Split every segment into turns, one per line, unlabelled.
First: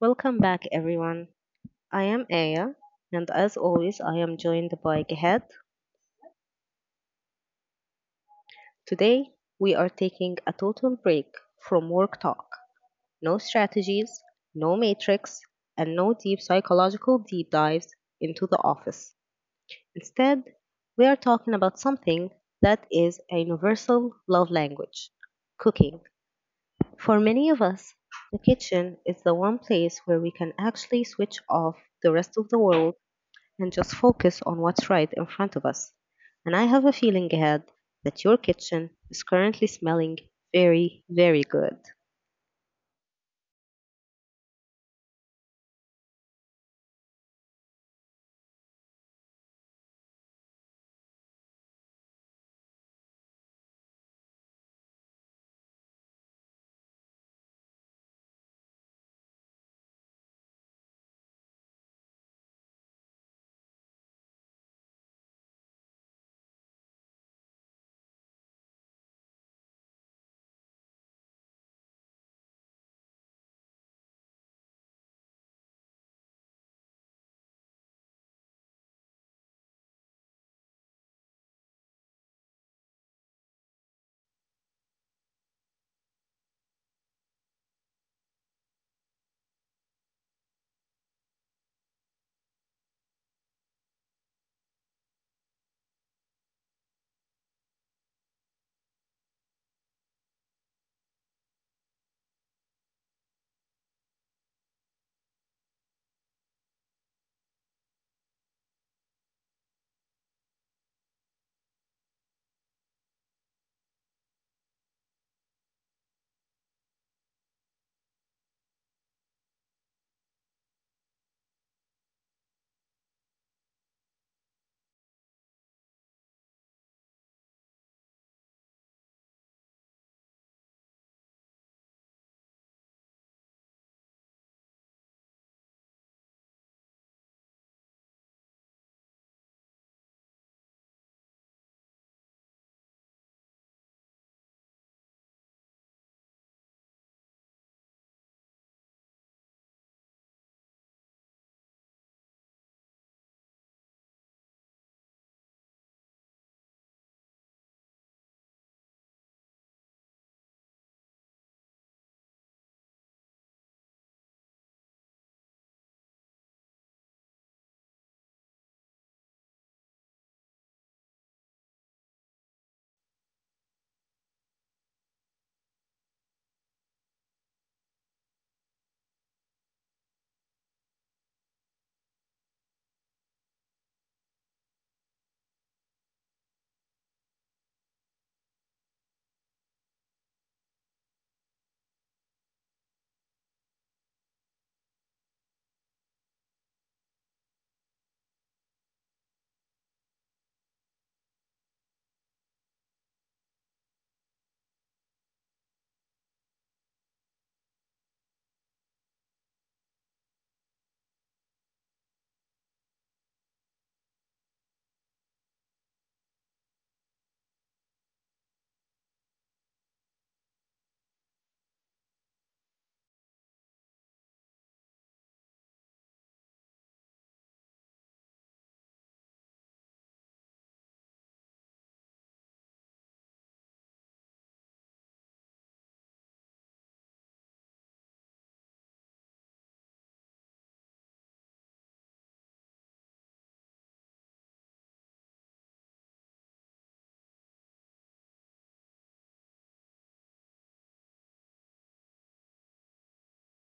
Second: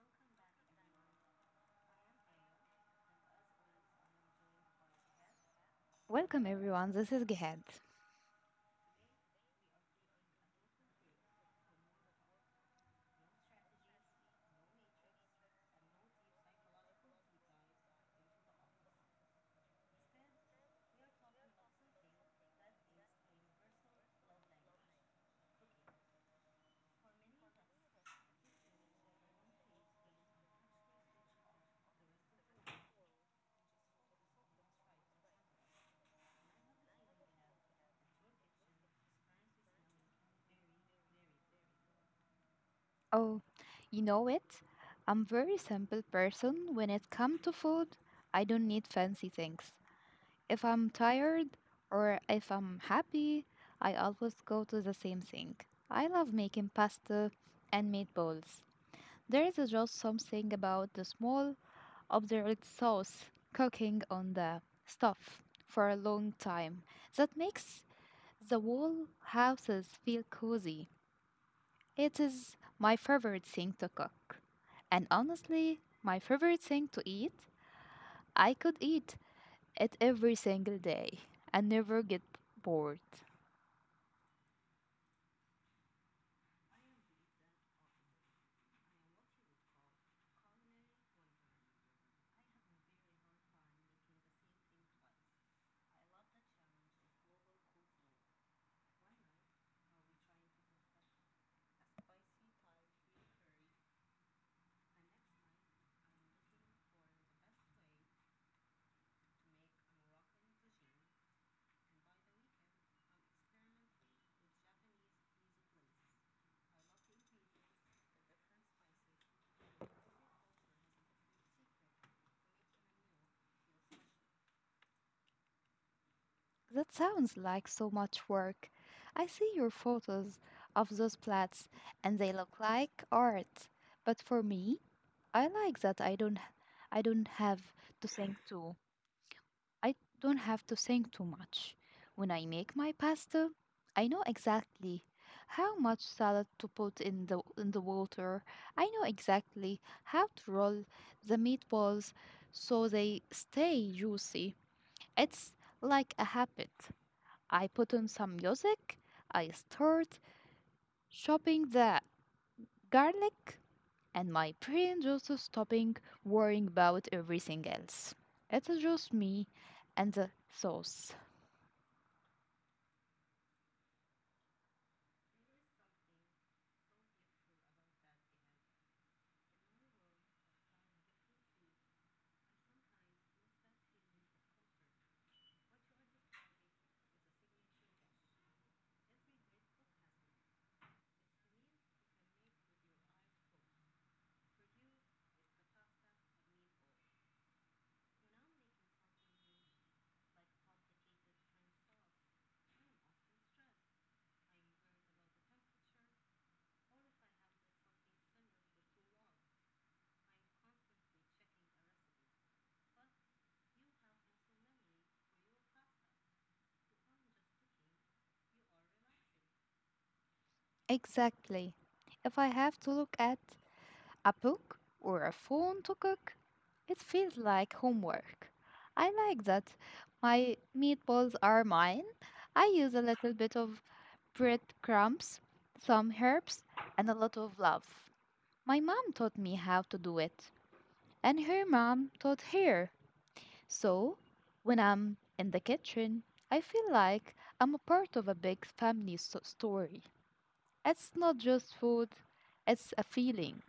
Welcome back, everyone. I am Aya, and as always, I am joined by Gehat.
Welcome everyone, this is Gehad.
Today, we are taking a total break from work talk. No strategies, no matrix, and no deep psychological deep dives into the office. Instead, we are talking about something that is a universal love language: cooking. For many of us, the kitchen is the one place where we can actually switch off the rest of the world and just focus on what's right in front of us. And I have a feeling ahead that your kitchen is currently smelling very, very good.
Oh, you know it? I'm very simple person when it comes to food. I don't need fancy things. If I'm tired or if I'm happy, I always go to the same thing. I love making pasta and meatballs. There is just something about the small obdurate sauce cooking on the stuff for a long time that makes the whole houses feel cozy. It is my favorite thing to cook. And honestly, my favorite thing to eat, I could eat it every single day and never get bored. That sounds like so much work. I see your photos of those plates and they look like art. But for me, I like that I don't have to think too I don't have to think too much. When I make my pasta, I know exactly how much salad to put in the water. I know exactly how to roll the meatballs so they stay juicy. It's like a habit. I put on some music, I start chopping the garlic, and my brain just stopping worrying about everything else. It's just me and the sauce. Exactly. If I have to look at a book or a phone to cook, it feels like homework. I like that. My meatballs are mine. I use a little bit of breadcrumbs, some herbs, and a lot of love. My mom taught me how to do it, and her mom taught her. So, when I'm in the kitchen, I feel like I'm a part of a big family story. It's not just food, it's a feeling.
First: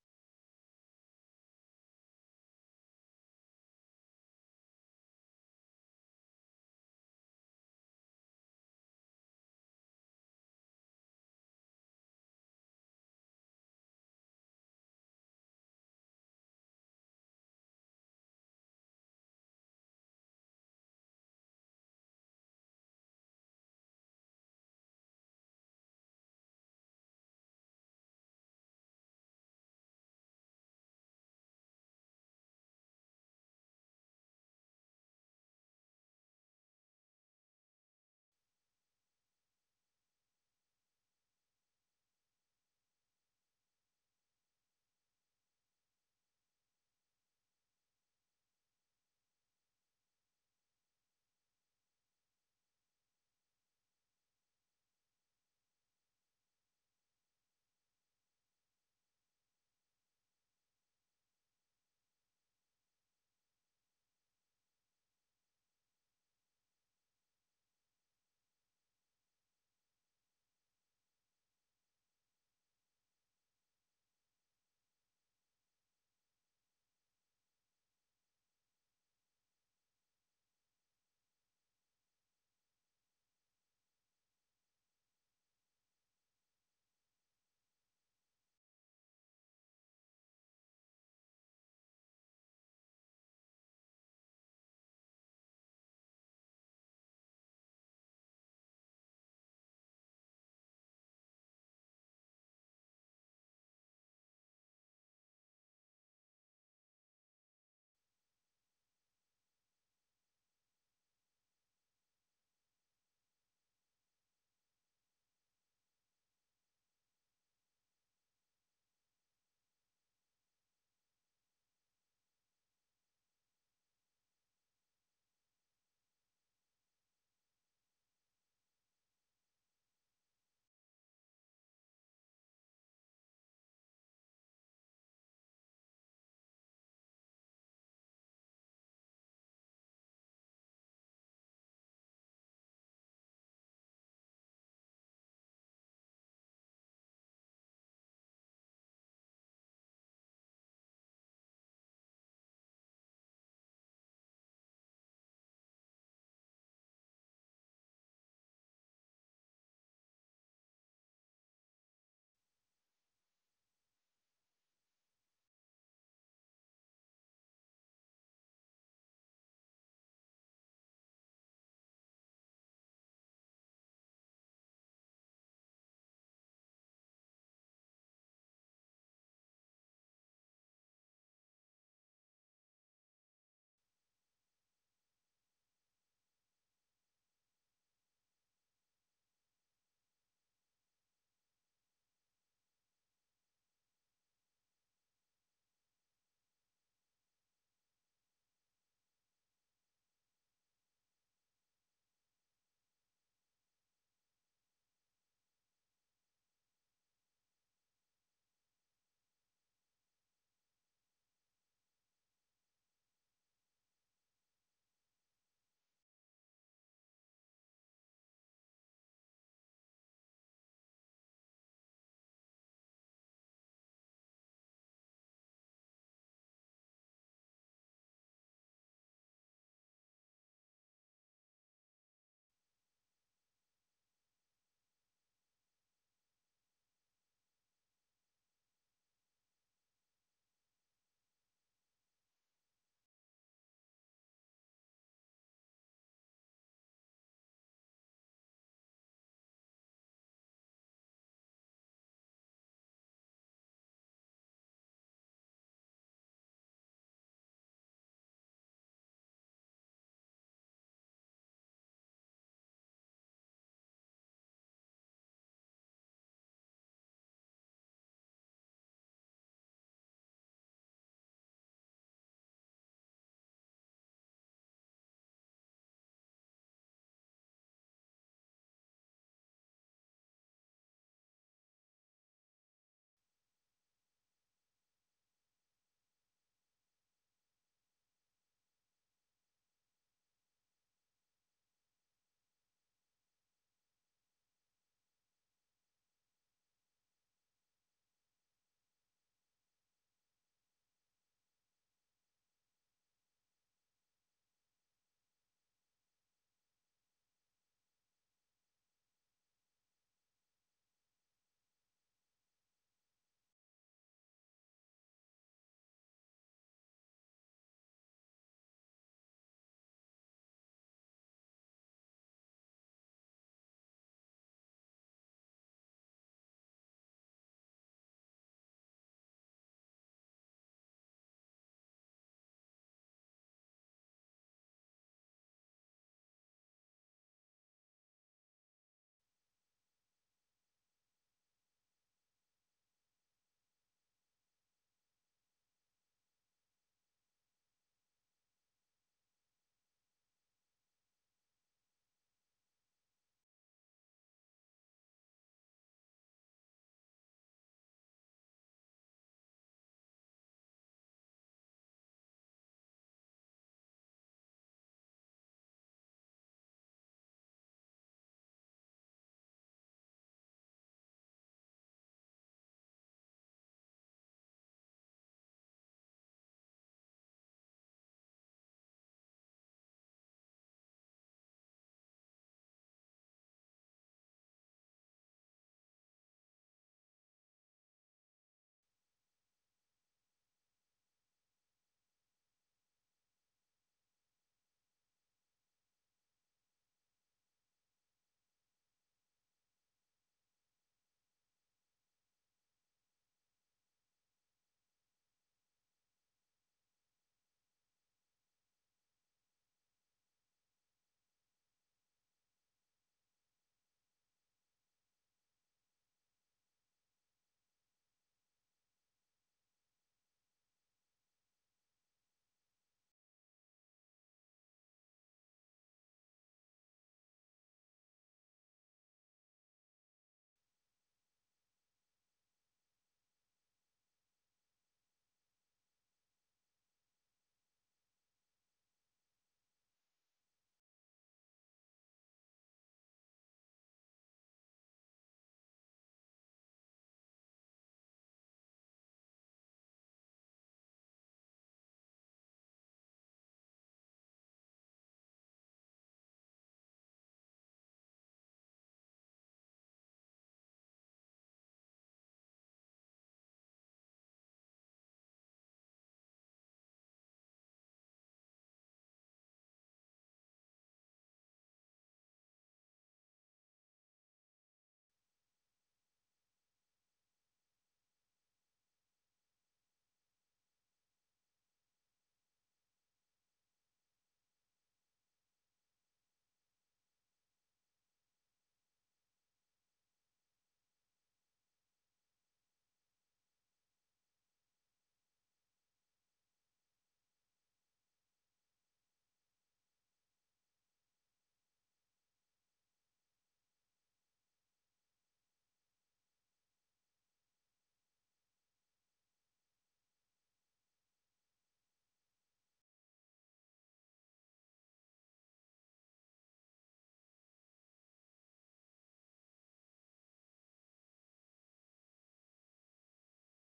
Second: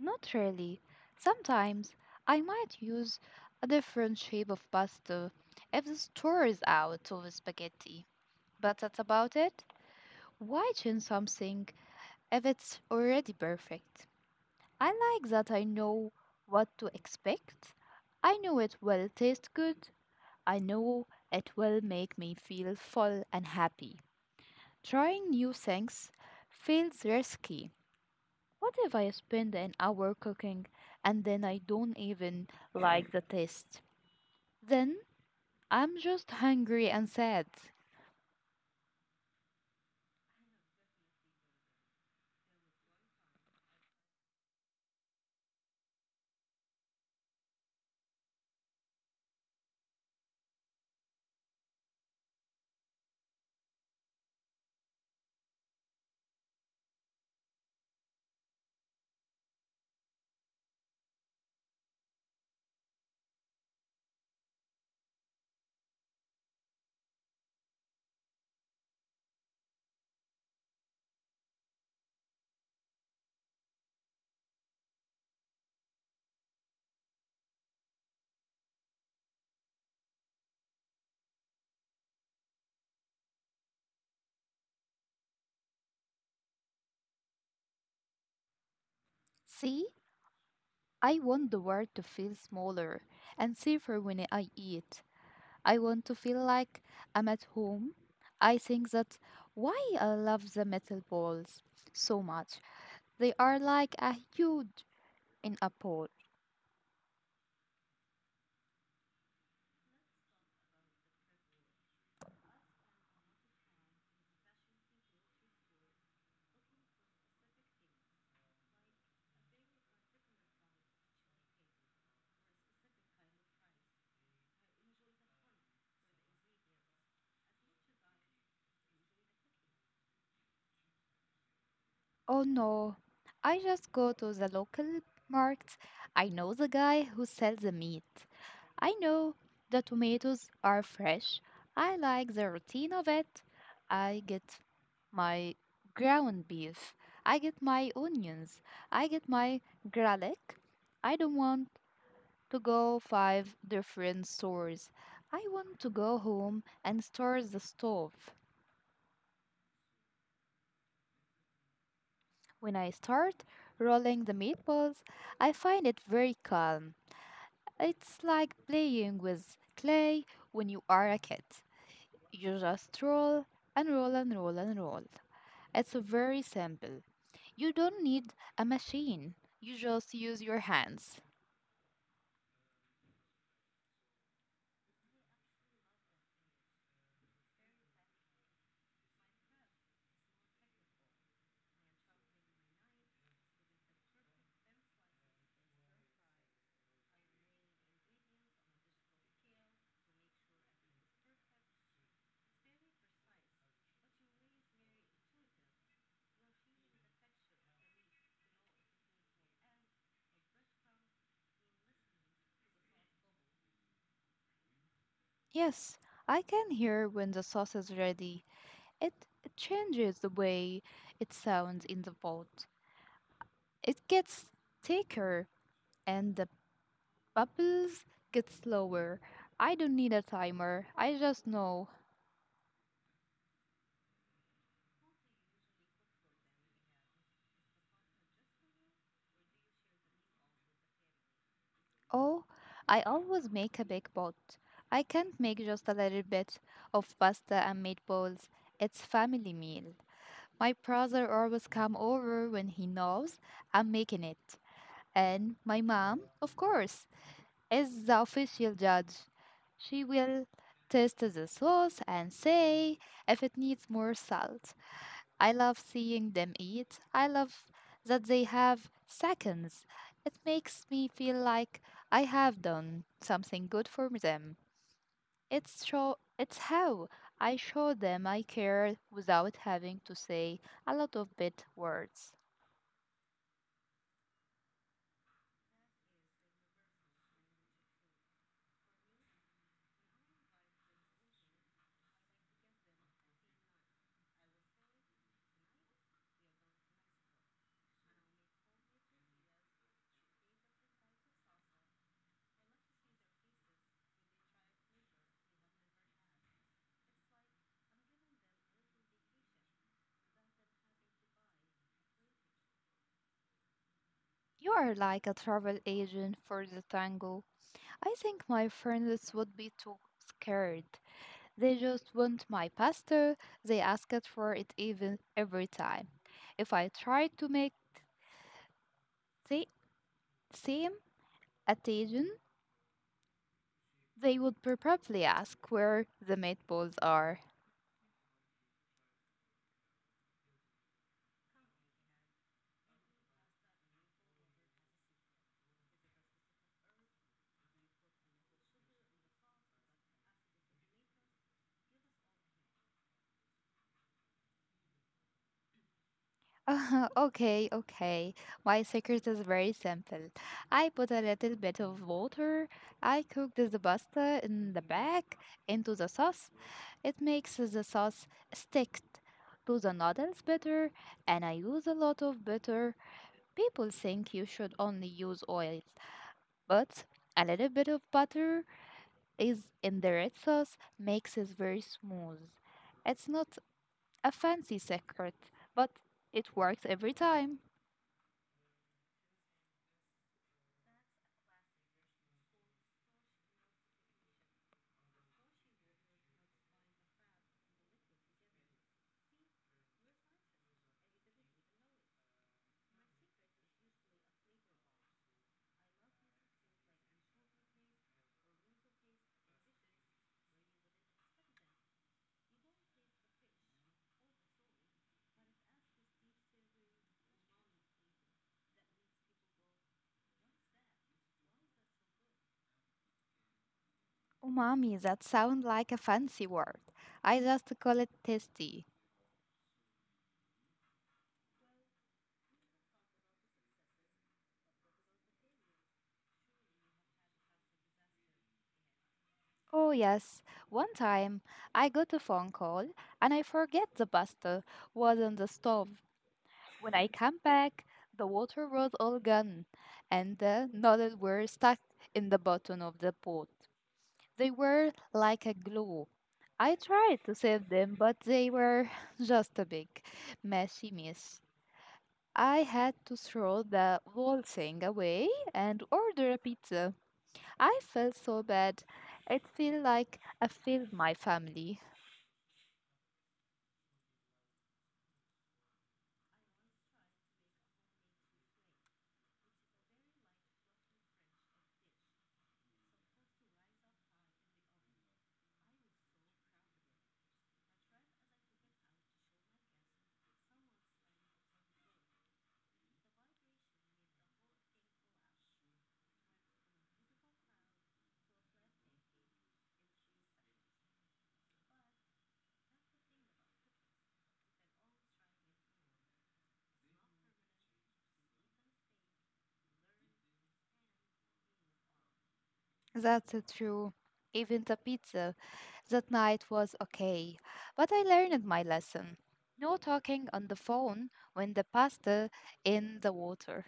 Not really. Sometimes I might use a different shape of pasta if the store is out of spaghetti, but that's about it. Why change something if it's already perfect? I like that I know what to expect. I know it will taste good. I know it will make me feel full and happy. Trying new things feels risky. What if I spend an hour cooking and then I don't even like the taste? Then I'm just hungry and sad. See, I want the world to feel smaller and safer when I eat. I want to feel like I'm at home. I think that why I love the metal balls so much. They are like a huge in a bowl. Oh no, I just go to the local market. I know the guy who sells the meat. I know the tomatoes are fresh. I like the routine of it. I get my ground beef. I get my onions. I get my garlic. I don't want to go five different stores. I want to go home and start the stove. When I start rolling the meatballs, I find it very calm. It's like playing with clay when you are a kid. You just roll and roll and roll and roll. It's very simple. You don't need a machine. You just use your hands. Yes, I can hear when the sauce is ready. It it changes the way it sounds in the pot. It gets thicker and the bubbles get slower. I don't need a timer. I just know. Oh, I always make a big pot. I can't make just a little bit of pasta and meatballs. It's family meal. My brother always come over when he knows I'm making it. And my mom, of course, is the official judge. She will taste the sauce and say if it needs more salt. I love seeing them eat. I love that they have seconds. It makes me feel like I have done something good for them. It's how I show them I care without having to say a lot of big words. You are like a travel agent for the tango. I think my friends would be too scared. They just want my pasta. They ask it for it even every time. If I try to make they same attention. They would probably ask where the meatballs are. Okay, okay. My secret is very simple. I put a little bit of water. I cook the pasta in the back into the sauce. It makes the sauce stick to the noodles better, and I use a lot of butter. People think you should only use oil, but a little bit of butter is in the red sauce makes it very smooth. It's not a fancy secret, but it works every time. Umami, that sounds like a fancy word. I just call it tasty. Oh yes, one time I got a phone call and I forget the pasta was on the stove. When I come back, the water was all gone and the noodles were stuck in the bottom of the pot. They were like a glue. I tried to save them, but they were just a big, messy mess. I had to throw the whole thing away and order a pizza. I felt so bad. It felt like I failed my family. That's true. Even the pizza that night was okay, but I learned my lesson. No talking on the phone when the pasta in the water.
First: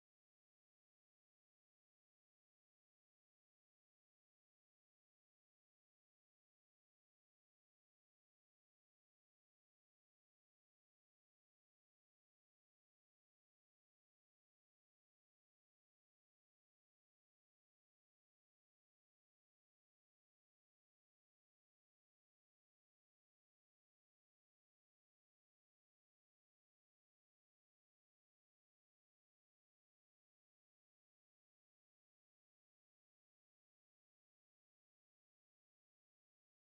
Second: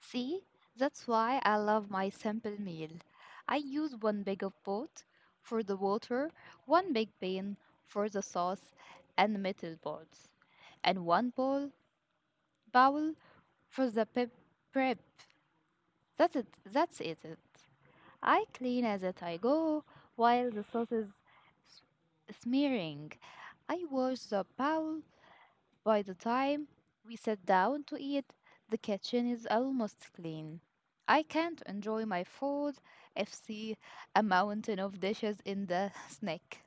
See, that's why I love my simple meal. I use one big of both for the water, one big pan for the sauce and metal balls, and one bowl for the pep prep. That's it. That's it. I clean as it I go while the sauce is smearing. I wash the bowl. By the time we sit down to eat, the kitchen is almost clean. I can't enjoy my food if see a mountain of dishes in the snack.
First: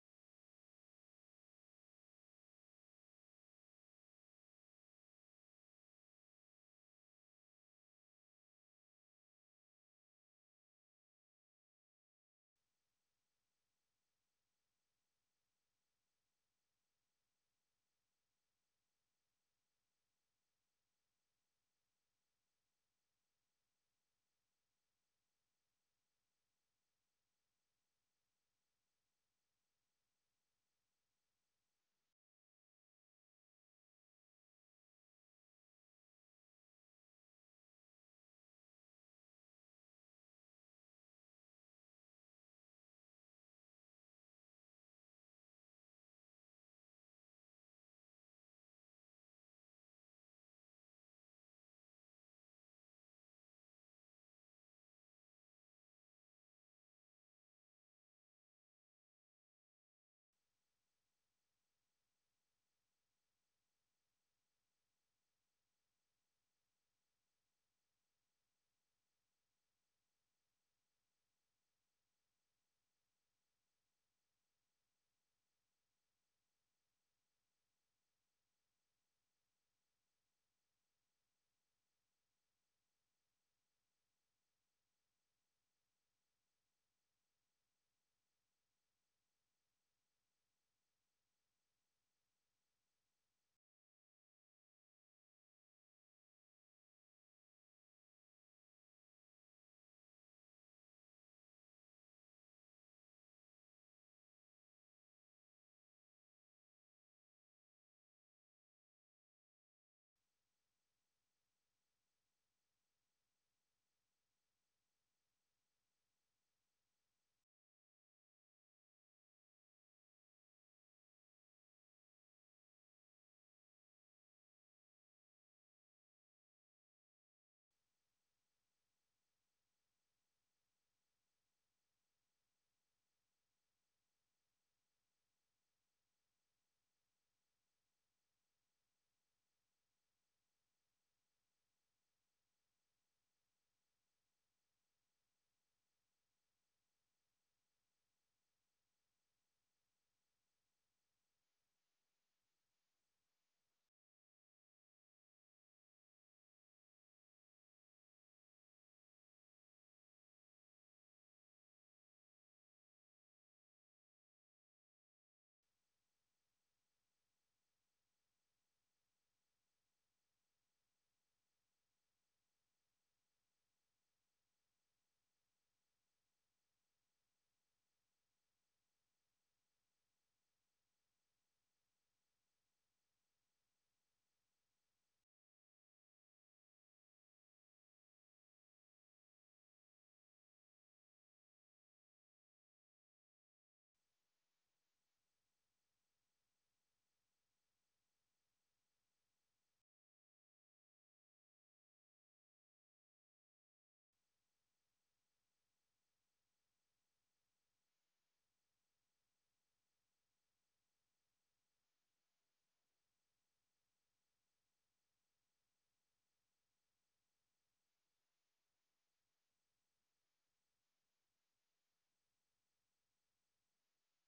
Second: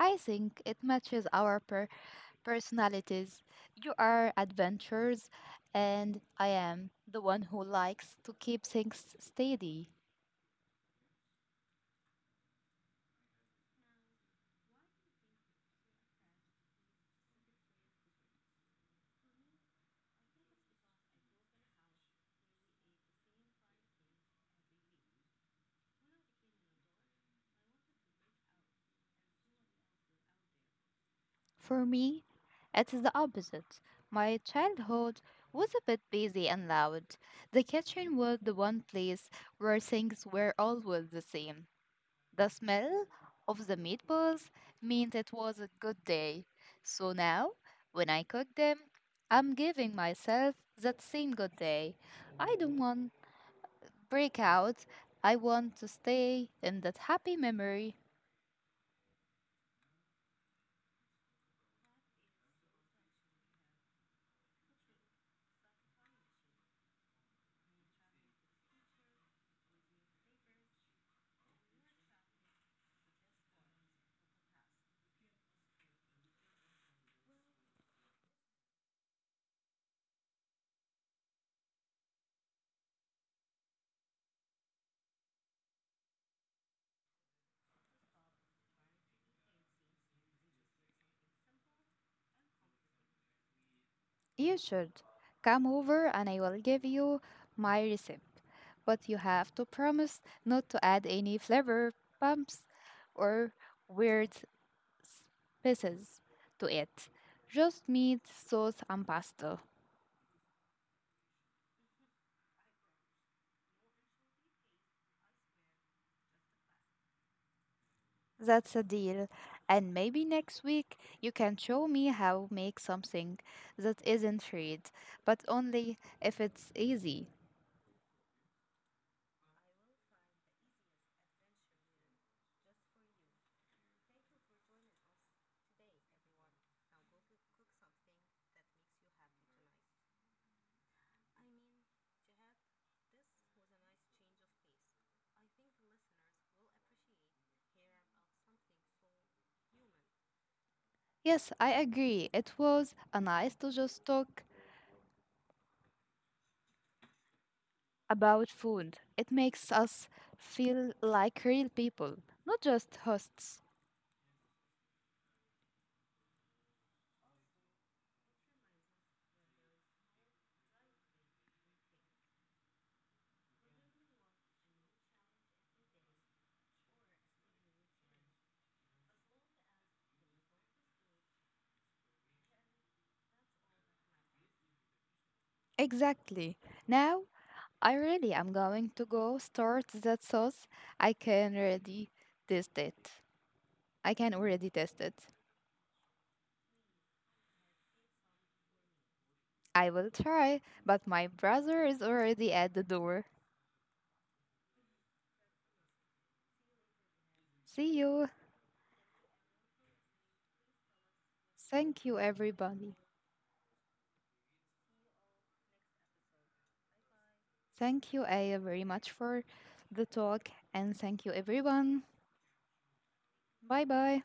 I think it matches our personalities. You are adventurous, and I am the one who likes to keep things steady. For me, it is the opposite. My childhood was a bit busy and loud. The kitchen was the one place where things were always the same. The smell of the meatballs meant it was a good day. So now, when I cook them, I'm giving myself that same good day. I don't want breakout. I want to stay in that happy memory. You should come over and I will give you my recipe. But you have to promise not to add any flavor bumps or weird spices to it. Just meat, sauce, and pasta. That's a deal. And maybe next week you can show me how make something that isn't fried, but only if it's easy. Yes, I agree. It was a nice to just talk about food. It makes us feel like real people, not just hosts. Exactly. Now I really am going to go start that sauce. I can already taste it. I can already taste it. I will try, but my brother is already at the door. See you. Thank you, everybody. Thank you, Aya, very much for the talk, and thank you, everyone. Bye bye.